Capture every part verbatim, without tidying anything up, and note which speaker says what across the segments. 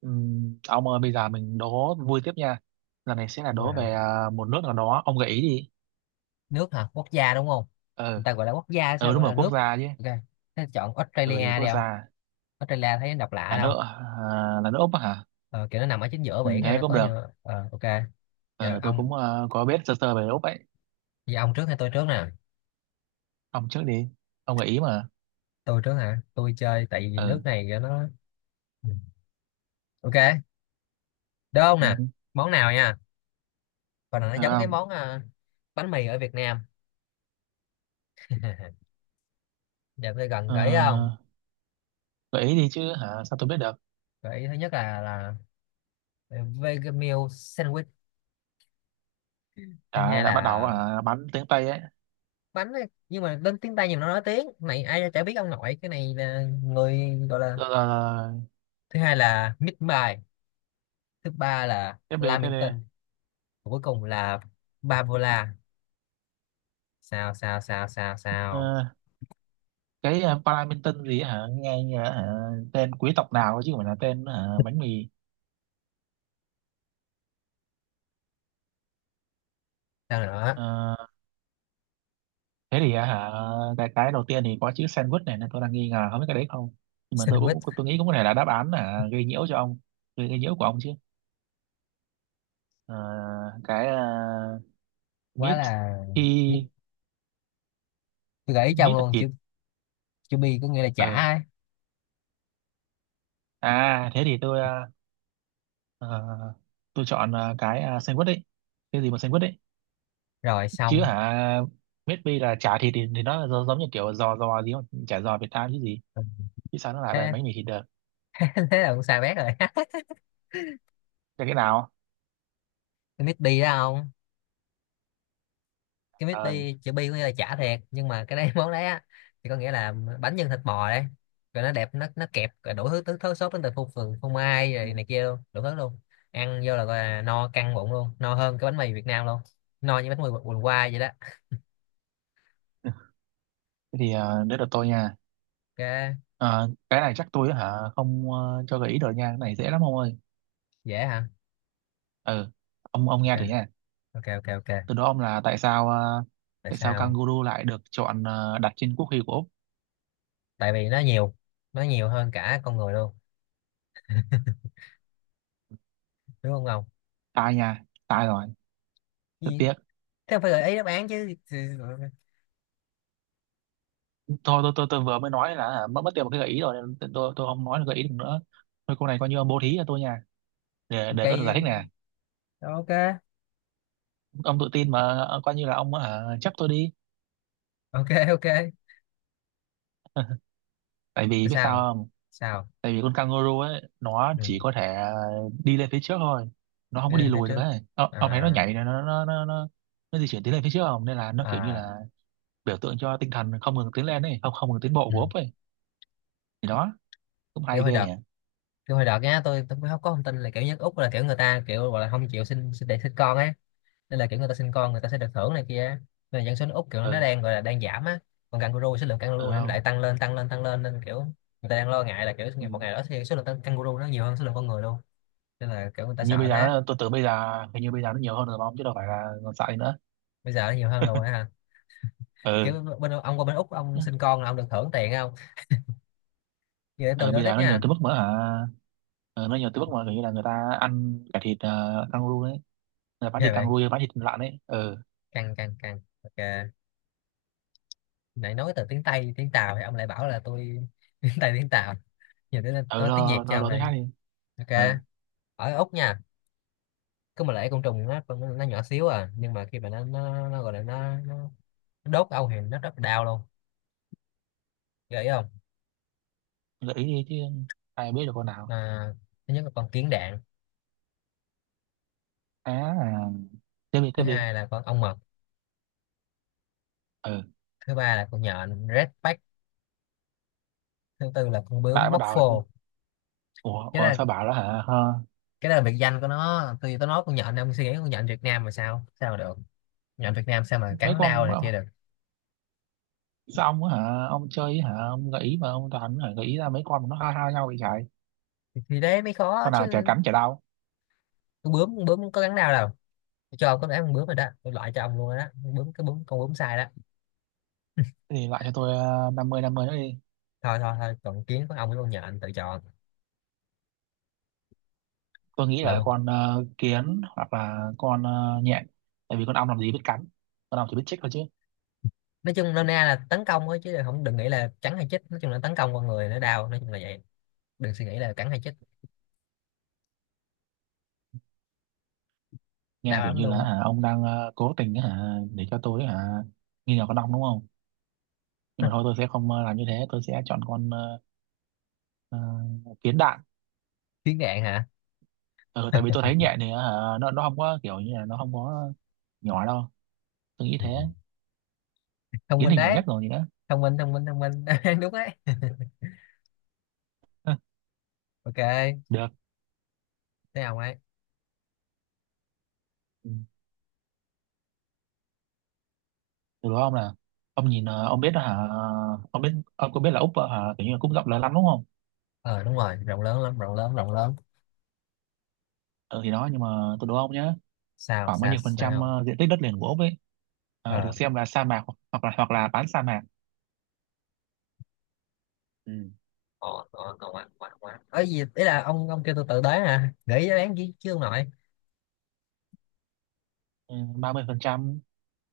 Speaker 1: Ừm, ông ơi bây giờ mình đố vui tiếp nha, lần này sẽ là
Speaker 2: Rồi
Speaker 1: đố
Speaker 2: hả?
Speaker 1: về à, một nước nào đó, ông gợi ý đi.
Speaker 2: Nước hả? Quốc gia đúng không?
Speaker 1: Ừ,
Speaker 2: Người ta gọi là quốc gia
Speaker 1: ừ
Speaker 2: sao
Speaker 1: đúng
Speaker 2: gọi
Speaker 1: rồi,
Speaker 2: là
Speaker 1: quốc
Speaker 2: nước?
Speaker 1: gia chứ.
Speaker 2: Ok. Thế chọn
Speaker 1: Ừ thì
Speaker 2: Australia đi
Speaker 1: quốc
Speaker 2: không?
Speaker 1: gia
Speaker 2: Australia thấy nó độc lạ
Speaker 1: là
Speaker 2: đâu.
Speaker 1: nước à, là nước Úc á hả.
Speaker 2: Ờ, kiểu nó nằm ở chính giữa
Speaker 1: Ừ,
Speaker 2: biển này
Speaker 1: thế
Speaker 2: nó
Speaker 1: cũng
Speaker 2: có
Speaker 1: được.
Speaker 2: nhiều ờ, ok. Giờ
Speaker 1: Ừ, tôi
Speaker 2: ông
Speaker 1: cũng à, có biết sơ sơ về Úc ấy.
Speaker 2: giờ ông trước hay tôi trước nè?
Speaker 1: Ông trước đi, ông gợi ý mà.
Speaker 2: Tôi trước hả? Tôi chơi tại vì nước
Speaker 1: Ừ.
Speaker 2: này kiểu nó. Ừ. Ok. Đúng không
Speaker 1: Ừ.
Speaker 2: nè? Món nào nha? Còn là nó
Speaker 1: Được
Speaker 2: giống cái
Speaker 1: không?
Speaker 2: món ờ, bánh mì ở Việt Nam. Giờ tôi gần
Speaker 1: Ờ,
Speaker 2: gợi ý không?
Speaker 1: gợi ý đi chứ, hả sao tôi biết được.
Speaker 2: Gợi ý thứ nhất là là vegan meal sandwich, thứ
Speaker 1: đã,
Speaker 2: hai
Speaker 1: đã bắt đầu
Speaker 2: là
Speaker 1: à, bắn tiếng Tây ấy.
Speaker 2: bánh ấy. Nhưng mà đến tiếng Tây nhiều nó nói tiếng này ai chả biết ông nội, cái này là người gọi là,
Speaker 1: Rồi, rồi, rồi.
Speaker 2: thứ hai là mít bài, thứ ba là
Speaker 1: Tiếp đi tiếp đi.
Speaker 2: Lamington. Và cuối cùng là Bavola. Sao sao sao sao sao,
Speaker 1: Ờ, cái uh, Paddington gì ấy hả, nghe như là hả, tên quý tộc nào ấy chứ không phải là tên hả, bánh mì.
Speaker 2: sao nữa?
Speaker 1: Ờ, thế thì à, hả cái cái đầu tiên thì có chữ sandwich này nên tôi đang nghi ngờ không biết cái đấy không, nhưng mà tôi cũng
Speaker 2: Sandwich
Speaker 1: tôi nghĩ cũng có thể là đáp án là gây nhiễu cho ông. Gây, gây nhiễu của ông chứ. Ờ, cái à,
Speaker 2: quá
Speaker 1: meat
Speaker 2: là
Speaker 1: thì
Speaker 2: biết. Tôi gợi ý trong
Speaker 1: meat là
Speaker 2: luôn
Speaker 1: thịt.
Speaker 2: chữ, chữ bi có nghĩa là chả
Speaker 1: Ờ
Speaker 2: ấy.
Speaker 1: à thế thì tôi à, ờ, tôi chọn à, cái à, sandwich đấy, cái gì mà sandwich đấy
Speaker 2: Rồi
Speaker 1: chứ
Speaker 2: xong.
Speaker 1: hả. Meat pie là chả thịt thì, thì nó giống giống như kiểu giò giò gì không, chả giò Việt Nam chứ gì,
Speaker 2: Ừ.
Speaker 1: chứ sao nó lại bánh
Speaker 2: Thế
Speaker 1: bánh mì thịt được.
Speaker 2: thế là cũng sai bét rồi.
Speaker 1: Cái cái nào?
Speaker 2: Mít bi đó không? Cái mít
Speaker 1: Ờ.
Speaker 2: bi, chữ bi có nghĩa là chả thiệt, nhưng mà cái đấy món đấy á thì có nghĩa là bánh nhân thịt bò đấy. Rồi nó đẹp, nó nó kẹp rồi đủ thứ thứ, thứ sốt, đến từ phô phường phô mai rồi này kia luôn đủ thứ luôn. Ăn vô là gọi là no căng bụng luôn, no hơn cái bánh mì Việt Nam luôn. No như bánh mì quần qua vậy đó.
Speaker 1: Thế thì à, đấy là tôi nha.
Speaker 2: Ok.
Speaker 1: Ờ, cái này chắc tôi á hả không ờ, cho gợi ý được nha, cái này dễ lắm ông ơi.
Speaker 2: Dễ hả?
Speaker 1: Ừ, ông ông
Speaker 2: ok
Speaker 1: nghe thử nha.
Speaker 2: ok ok Ok.
Speaker 1: Từ đó ông là tại sao ờ,
Speaker 2: Tại
Speaker 1: tại sao
Speaker 2: sao?
Speaker 1: kangaroo lại được chọn ờ, đặt trên quốc huy của Úc.
Speaker 2: Tại vì nó nhiều, nó nhiều hơn cả con người luôn. Đúng không Ngọc?
Speaker 1: Sai nha, sai rồi. Rất
Speaker 2: Gì?
Speaker 1: tiếc.
Speaker 2: Thế không phải gợi ý đáp án chứ. Thì-
Speaker 1: Thôi tôi tôi tôi vừa mới nói là hả, mất mất tiền một cái gợi ý rồi nên tôi tôi tôi không nói được gợi ý được nữa. Thôi cô này coi như ông bố thí cho tôi nha, để để tôi được giải thích
Speaker 2: cây,
Speaker 1: nè.
Speaker 2: ok.
Speaker 1: Ông tự tin mà. Ờ, coi như là ông hả, chấp tôi đi.
Speaker 2: Ok ok
Speaker 1: Tại vì
Speaker 2: Tại
Speaker 1: biết sao
Speaker 2: sao?
Speaker 1: không?
Speaker 2: Sao?
Speaker 1: Tại vì con kangaroo ấy nó
Speaker 2: Ừ.
Speaker 1: chỉ có thể đi lên phía trước thôi, nó không
Speaker 2: Đi
Speaker 1: có đi
Speaker 2: lên phía
Speaker 1: lùi được
Speaker 2: trước.
Speaker 1: ấy. Ờ, ông thấy nó
Speaker 2: À.
Speaker 1: nhảy này nó nó nó nó, nó di chuyển tiến lên phía trước không, nên là nó kiểu như
Speaker 2: À.
Speaker 1: là biểu tượng cho tinh thần không ngừng tiến lên ấy, không không ngừng tiến bộ
Speaker 2: Ừ.
Speaker 1: của ốc ấy. Thì đó, cũng
Speaker 2: Kiểu
Speaker 1: hay
Speaker 2: hồi
Speaker 1: ghê
Speaker 2: đợt,
Speaker 1: nhỉ.
Speaker 2: kiểu hồi đợt nhá, tôi tôi cũng không có thông tin là kiểu nhất Úc là kiểu người ta kiểu gọi là không chịu sinh sinh để sinh con á. Nên là kiểu người ta sinh con người ta sẽ được thưởng này kia á. Nên là dân số nước Úc kiểu nó
Speaker 1: Ừ.
Speaker 2: đang gọi là đang giảm á. Còn kangaroo, số lượng
Speaker 1: Ừ
Speaker 2: kangaroo thì nó
Speaker 1: không.
Speaker 2: lại tăng lên tăng lên tăng lên nên kiểu người ta đang lo ngại là kiểu
Speaker 1: Ừ.
Speaker 2: ngày một ngày đó thì số lượng tăng- kangaroo nó nhiều hơn số lượng con người luôn. Nên là kiểu người ta
Speaker 1: Hình như
Speaker 2: sợ
Speaker 1: bây giờ
Speaker 2: thế.
Speaker 1: nó, tôi tưởng bây giờ hình như bây giờ nó nhiều hơn rồi mà ông chứ đâu phải là còn sợ nữa.
Speaker 2: Bây giờ nó nhiều hơn rồi ha.
Speaker 1: Ừ.
Speaker 2: Kiểu bên ông qua bên Úc ông sinh con là ông được thưởng tiền không? Vậy để tôi
Speaker 1: Ừ
Speaker 2: nói
Speaker 1: bây giờ
Speaker 2: tiếp
Speaker 1: nó nhiều
Speaker 2: nha.
Speaker 1: tới mức mà hả, ừ, nó nhiều tới mức mà kiểu như là người ta ăn cả thịt uh, kangaroo đấy, người ta bán
Speaker 2: Về
Speaker 1: thịt
Speaker 2: vậy,
Speaker 1: kangaroo bán thịt lợn ấy. Ừ.
Speaker 2: căng căng căng, ok. Nãy nói từ tiếng Tây tiếng Tàu thì ông lại bảo là tôi tiếng Tây tiếng Tàu, giờ tôi
Speaker 1: Ừ rồi
Speaker 2: nói tiếng Việt
Speaker 1: rồi
Speaker 2: cho
Speaker 1: rồi,
Speaker 2: ông
Speaker 1: đồ thứ
Speaker 2: đây.
Speaker 1: khác đi. Ừ.
Speaker 2: Ok. Ở Úc nha, cứ mà lại côn trùng nó nó nhỏ xíu à, nhưng mà khi mà nó nó, nó gọi là nó, nó nó đốt ông thì nó rất là đau luôn. Gợi không?
Speaker 1: Gợi ý đi chứ, ai biết được con nào.
Speaker 2: à, Thứ nhất là con kiến đạn,
Speaker 1: À, tiếp đi
Speaker 2: thứ
Speaker 1: tiếp đi.
Speaker 2: hai là con ong mật,
Speaker 1: Ừ.
Speaker 2: thứ ba là con nhện redback, thứ tư là con bướm
Speaker 1: Lại bắt
Speaker 2: móc
Speaker 1: đầu rồi chứ.
Speaker 2: phô.
Speaker 1: Ủa,
Speaker 2: Cái
Speaker 1: ủa
Speaker 2: là,
Speaker 1: sao bảo đó hả? Hả?
Speaker 2: cái đó là biệt danh của nó. Tôi tôi nói con nhện ông suy nghĩ con nhện Việt Nam mà sao sao mà được. Nhện Việt Nam sao mà
Speaker 1: Mấy
Speaker 2: cắn đau
Speaker 1: con.
Speaker 2: này kia được.
Speaker 1: Sao ông á hả ông chơi hả, ông gợi ý mà ông toàn hả gợi ý ra mấy con mà nó ha ha nhau vậy trời.
Speaker 2: Thì thế mới khó
Speaker 1: Con nào chả
Speaker 2: chứ.
Speaker 1: cắn chả đau.
Speaker 2: Con bướm con bướm có cắn đau đâu. Tôi cho ông có ném con bướm rồi đó, tôi loại cho ông luôn rồi đó. Con bướm, cái bướm, con bướm sai đó.
Speaker 1: Thế thì lại cho tôi ờ, năm mươi năm mươi nữa đi.
Speaker 2: Thôi thôi thôi, còn kiến, con ong với con nhện, anh tự chọn.
Speaker 1: Tôi nghĩ là
Speaker 2: Lộn.
Speaker 1: con ờ, kiến hoặc là con ờ, nhện. Tại vì con ong làm gì biết cắn, con ong chỉ biết chích thôi chứ.
Speaker 2: Nói chung nôm na là tấn công thôi chứ không, đừng nghĩ là cắn hay chích. Nói chung là tấn công con người nó đau, nói chung là vậy. Đừng suy nghĩ là cắn hay chích.
Speaker 1: Nghe
Speaker 2: Đau
Speaker 1: kiểu
Speaker 2: lắm
Speaker 1: như là
Speaker 2: luôn.
Speaker 1: hả ông đang ờ, cố tình hả để cho tôi hả nghi ngờ con ong đúng không. Nhưng
Speaker 2: Á.
Speaker 1: mà thôi tôi sẽ không ờ, làm như thế, tôi sẽ chọn con ờ, ờ, kiến đạn.
Speaker 2: Kiến gạn hả?
Speaker 1: Ừ, tại vì tôi thấy nhẹ thì ờ, nó nó không có kiểu như là nó không có nhỏ đâu, tôi nghĩ
Speaker 2: Ừ.
Speaker 1: thế.
Speaker 2: Thông
Speaker 1: Kiến
Speaker 2: minh
Speaker 1: thì nhỏ
Speaker 2: đấy.
Speaker 1: nhất rồi gì đó.
Speaker 2: Thông minh thông minh thông minh đúng đấy.
Speaker 1: Hừ,
Speaker 2: Ok.
Speaker 1: được.
Speaker 2: Thế ông ấy,
Speaker 1: Ừ. Từ đó ông là ông nhìn ờ, ông biết đó hả, ông biết ông có biết là úc ờ, hả kiểu như là cũng rộng lớn lắm đúng không.
Speaker 2: ờ đúng rồi rộng lớn lắm, rộng lớn rộng lớn.
Speaker 1: Ừ, thì đó nhưng mà tôi đố ông nhé,
Speaker 2: Sao
Speaker 1: khoảng bao
Speaker 2: sao
Speaker 1: nhiêu phần trăm
Speaker 2: sao?
Speaker 1: ờ, diện tích đất liền của úc ấy ờ, được
Speaker 2: ờ
Speaker 1: xem là sa mạc hoặc hoặc là hoặc là bán sa mạc. Ừ.
Speaker 2: ờ ờ, Còn quá ngon quá quá ấy gì, ý là ông ông kêu tôi tự tới hả nghĩ đáp án chứ chưa, ông nội.
Speaker 1: Ừ, ba mươi phần trăm,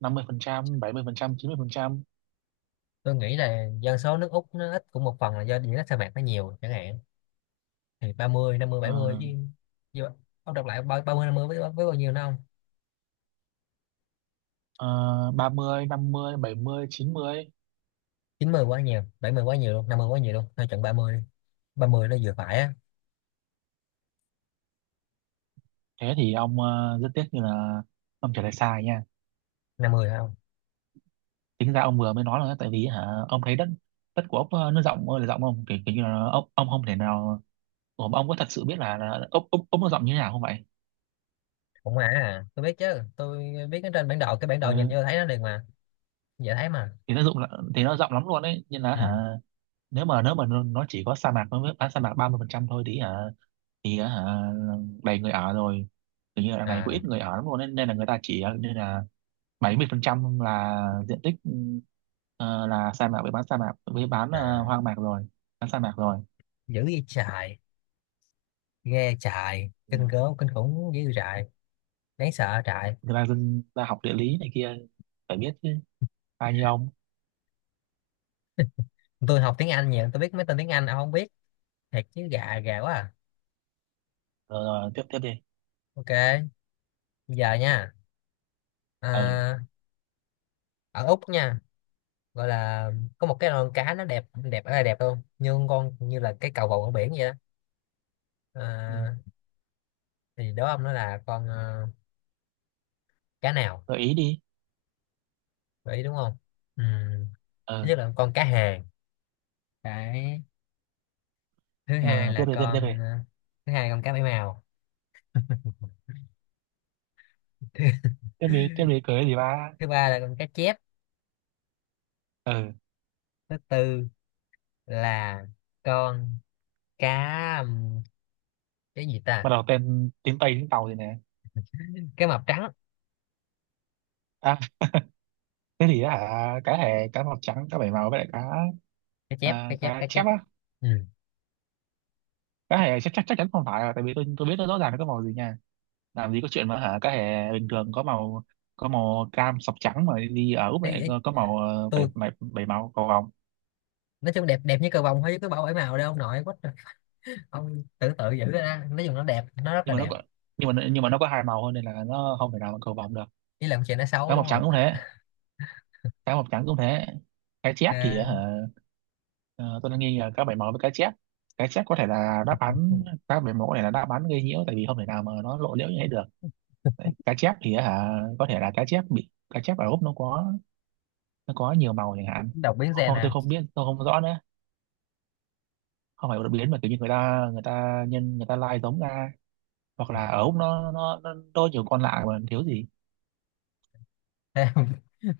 Speaker 1: năm mươi phần trăm, bảy mươi phần trăm, chín mươi phần trăm.
Speaker 2: Tôi nghĩ là dân số nước Úc nó ít cũng một phần là do diện tích sa mạc nó nhiều chẳng hạn. Thì ba mươi năm mươi bảy mươi
Speaker 1: Ờ,
Speaker 2: chứ. Chứ ông đọc lại ba- 30 năm mươi với, với bao nhiêu nó không.
Speaker 1: uh, ba mươi, năm mươi, bảy mươi, chín mươi.
Speaker 2: Chín mươi quá nhiều, bảy mươi quá nhiều luôn, năm mươi quá nhiều luôn, thôi chọn ba mươi đi. Ba mươi nó vừa phải á.
Speaker 1: Thế thì ông ờ, rất tiếc như là ông trả lời sai nha.
Speaker 2: năm mươi phải không?
Speaker 1: Tính ra ông vừa mới nói là tại vì hả ông thấy đất, đất của ốc ờ, nó rộng ơi là rộng không kiểu, kiểu như là ông ông không thể nào. Ủa, mà ông có thật sự biết là, là ốc ốc ốc nó rộng như thế nào không vậy.
Speaker 2: Cũng mà à tôi biết chứ, tôi biết cái trên bản đồ, cái bản đồ nhìn
Speaker 1: Ừ,
Speaker 2: vô thấy nó liền mà. Dễ thấy mà.
Speaker 1: thì nó rộng là- thì nó rộng lắm luôn đấy nhưng là
Speaker 2: Ừ.
Speaker 1: hả, nếu mà nếu mà nó nó chỉ có sa mạc nó mới bán sa mạc ba mươi phần trăm thôi thì hả, thì hả đầy người ở rồi. Tự nhiên là đằng này có
Speaker 2: À.
Speaker 1: ít người ở lắm luôn nên, nên là người ta chỉ ờ, nên là bảy mươi phần trăm là diện tích ờ, là sa mạc với bán sa mạc với bán ờ,
Speaker 2: À.
Speaker 1: hoang mạc rồi, bán sa mạc rồi.
Speaker 2: Dữ vậy trời. Ghê trời,
Speaker 1: Ừ.
Speaker 2: kinh gớm, kinh khủng, dữ trại. Đáng sợ trại.
Speaker 1: Người ta dân ta học địa lý này kia phải biết chứ, ai như ông.
Speaker 2: Tôi học tiếng Anh nhiều, tôi biết mấy tên tiếng Anh ông không biết. Thiệt chứ, gà gà quá à.
Speaker 1: Rồi, rồi tiếp tiếp đi.
Speaker 2: Ok. Giờ nha.
Speaker 1: Ừ.
Speaker 2: à, Ở Úc nha, gọi là có một cái con cá, nó đẹp đẹp ở đây đẹp luôn, nhưng con như là cái cầu vồng ở biển vậy đó.
Speaker 1: Ừ.
Speaker 2: À, thì đó ông, nó là con ờ, cá nào?
Speaker 1: Gợi ý đi.
Speaker 2: Gợi ý đúng không? Ừ. Thứ
Speaker 1: Ừ.
Speaker 2: nhất là con cá hàng. Cái thứ hai
Speaker 1: Ờ, tiếp
Speaker 2: là
Speaker 1: đi tiếp đi tiếp đi.
Speaker 2: con ờ, thứ hai là con cá bảy màu. thứ,
Speaker 1: Tiếp đi tiếp đi cưới gì ba.
Speaker 2: Thứ ba là con cá chép.
Speaker 1: Ừ.
Speaker 2: Thứ tư là con cá ừm, cái gì
Speaker 1: Bắt
Speaker 2: ta,
Speaker 1: đầu tên tiếng Tây tiếng Tàu gì nè.
Speaker 2: cá mập trắng.
Speaker 1: À, cái gì á hả, cá hề cá màu trắng cá bảy màu với lại cá.
Speaker 2: Cá chép cá
Speaker 1: À,
Speaker 2: chép
Speaker 1: cá
Speaker 2: cá
Speaker 1: chép
Speaker 2: chép.
Speaker 1: á.
Speaker 2: Ừ.
Speaker 1: Cá hề chắc chắc chắc chắn không phải rồi, tại vì tôi tôi biết nó rõ ràng nó có màu gì nha. Làm gì có chuyện mà hả cái hè bình thường có màu, có màu cam sọc trắng mà đi ở Úc
Speaker 2: Ý,
Speaker 1: lại
Speaker 2: ý,
Speaker 1: có, có màu ờ, bảy,
Speaker 2: tôi
Speaker 1: bảy, bảy màu cầu vồng.
Speaker 2: nói chung đẹp, đẹp như cờ vồng thôi chứ cứ bảo bảy màu đâu ông nội quá. Ông tự tự giữ ra, nói chung nó đẹp, nó rất
Speaker 1: Nhưng
Speaker 2: là
Speaker 1: mà nó
Speaker 2: đẹp.
Speaker 1: có, nhưng mà nhưng mà nó có hai màu thôi nên là nó không thể nào mà cầu vồng được.
Speaker 2: Chỉ làm chuyện nó xấu
Speaker 1: Cá mập
Speaker 2: đúng
Speaker 1: trắng
Speaker 2: không.
Speaker 1: cũng thế, cá mập trắng cũng thế. Cá chép thì
Speaker 2: À,
Speaker 1: hả, ờ, tôi đang nghi là cá bảy màu với cá chép. Cá chép có thể là đáp án, cá bảy màu có thể là đáp án gây nhiễu tại vì không thể nào mà nó lộ liễu như thế được. Đấy, cá chép thì hả, có thể là cá chép bị cá chép ở Úc nó có, nó có nhiều màu chẳng hạn.
Speaker 2: đọc biến xe
Speaker 1: Ô,
Speaker 2: nè.
Speaker 1: tôi không biết tôi không rõ nữa. Không phải đột biến mà kiểu như người ta người ta nhân người ta lai giống ra, hoặc là ở Úc nó nó nó đôi nhiều con lạ mà thiếu gì.
Speaker 2: Theo,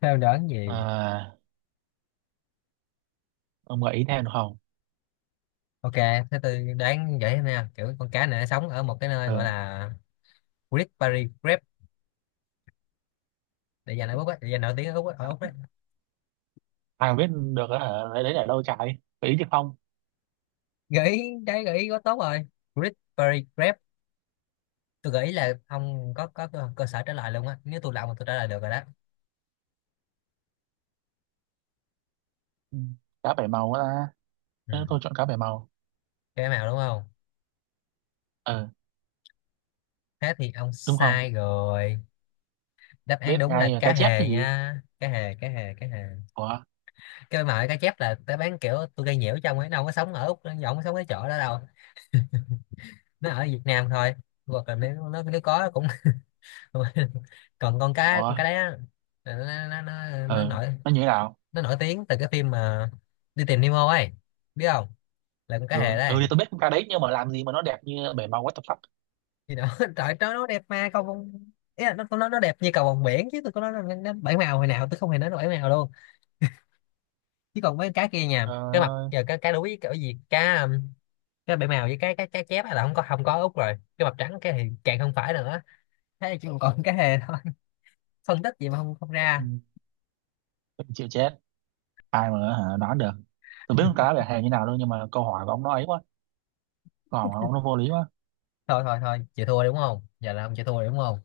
Speaker 2: theo đoán gì.
Speaker 1: À, ông gợi ý thêm được không?
Speaker 2: Ok thế tôi đoán vậy nè. Kiểu con cá này nó sống ở một cái nơi gọi
Speaker 1: Ừ.
Speaker 2: là Great Barrier Reef. Để dành ở Úc á, để dành nổi tiếng ở Úc á- ở Úc đấy.
Speaker 1: Ai mà biết được á hả, lấy đấy để đâu trái, gợi ý chứ không.
Speaker 2: Gợi ý đấy, gợi ý quá tốt rồi. Great Barrier Reef. Tôi gợi ý là ông có có cơ, cơ sở trả lời luôn á, nếu tôi là ông mà tôi trả lời được rồi đó.
Speaker 1: Ừ. Cá bảy màu á ta.
Speaker 2: Ừ.
Speaker 1: Ừ, tôi chọn cá bảy màu.
Speaker 2: Cái màu đúng không?
Speaker 1: Ừ.
Speaker 2: Thế thì ông
Speaker 1: Đúng không?
Speaker 2: sai rồi. Đáp án
Speaker 1: Biết
Speaker 2: đúng là
Speaker 1: ngay là
Speaker 2: cá
Speaker 1: cá chép chứ
Speaker 2: hề
Speaker 1: gì.
Speaker 2: nha. Cá hề cá hề cá hề.
Speaker 1: Ủa.
Speaker 2: Cái mà cá chép là tao bán, kiểu tôi gây nhiễu cho ông ấy, nó không có sống ở Úc, nó không có sống cái chỗ đó đâu. Nó ở Việt Nam thôi. Hoặc là nếu nó, nếu có cũng còn con cá,
Speaker 1: Ủa.
Speaker 2: con cá đấy á, nó, nó, nó, nó
Speaker 1: Ừ.
Speaker 2: nổi,
Speaker 1: Nó như thế nào?
Speaker 2: nó nổi tiếng từ cái phim mà đi tìm Nemo ấy, biết không, là con cá hề
Speaker 1: Ừ. Ừ
Speaker 2: đấy.
Speaker 1: thì tôi biết con cá đấy nhưng mà làm gì mà nó đẹp như bảy màu what the fuck.
Speaker 2: Thì nó trời nó nó đẹp mà cầu vồng, ý là nó nó nó đẹp như cầu vồng biển, chứ tôi có nói là nó, nó bảy màu hồi nào, tôi không hề nói nó bảy màu luôn. Chứ còn mấy cái kia nha,
Speaker 1: Ờ,
Speaker 2: cái mặt giờ cái cái đuối cái gì cá um, cái bể màu với cái cái cái chép là không có, không có út rồi, cái mập trắng cái thì càng không phải nữa. Thế là chỉ còn cái hề thôi. Phân tích gì mà không không ra.
Speaker 1: ừ. Chịu chết, ai mà hả đoán được. Tôi biết con cá bảy hề như nào đâu, nhưng mà câu hỏi của ông nó ấy quá, còn không nó vô lý quá.
Speaker 2: Thôi thôi thôi, chịu thua đúng không, giờ là ông chịu thua đúng không?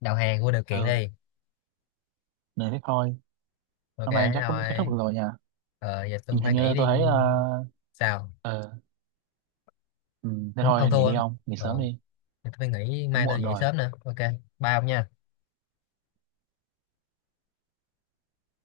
Speaker 2: Đầu hàng vô điều kiện
Speaker 1: Ừ
Speaker 2: đi.
Speaker 1: nên thế thôi.
Speaker 2: Ok
Speaker 1: Hôm nay
Speaker 2: thế
Speaker 1: chắc cũng kết thúc
Speaker 2: thôi.
Speaker 1: được rồi nha.
Speaker 2: Ờ giờ tôi
Speaker 1: Hình hình
Speaker 2: phải nghỉ
Speaker 1: như tôi
Speaker 2: đi.
Speaker 1: thấy ờ.
Speaker 2: Sao?
Speaker 1: Ờ, ừ, thế
Speaker 2: Ông, ông
Speaker 1: thôi nghỉ
Speaker 2: thua.
Speaker 1: đi, ông nghỉ sớm
Speaker 2: Ờ,
Speaker 1: đi.
Speaker 2: tôi phải nghỉ,
Speaker 1: Cũng
Speaker 2: mai tôi
Speaker 1: muộn
Speaker 2: dậy
Speaker 1: rồi.
Speaker 2: sớm nữa. Ok. Bye ông nha.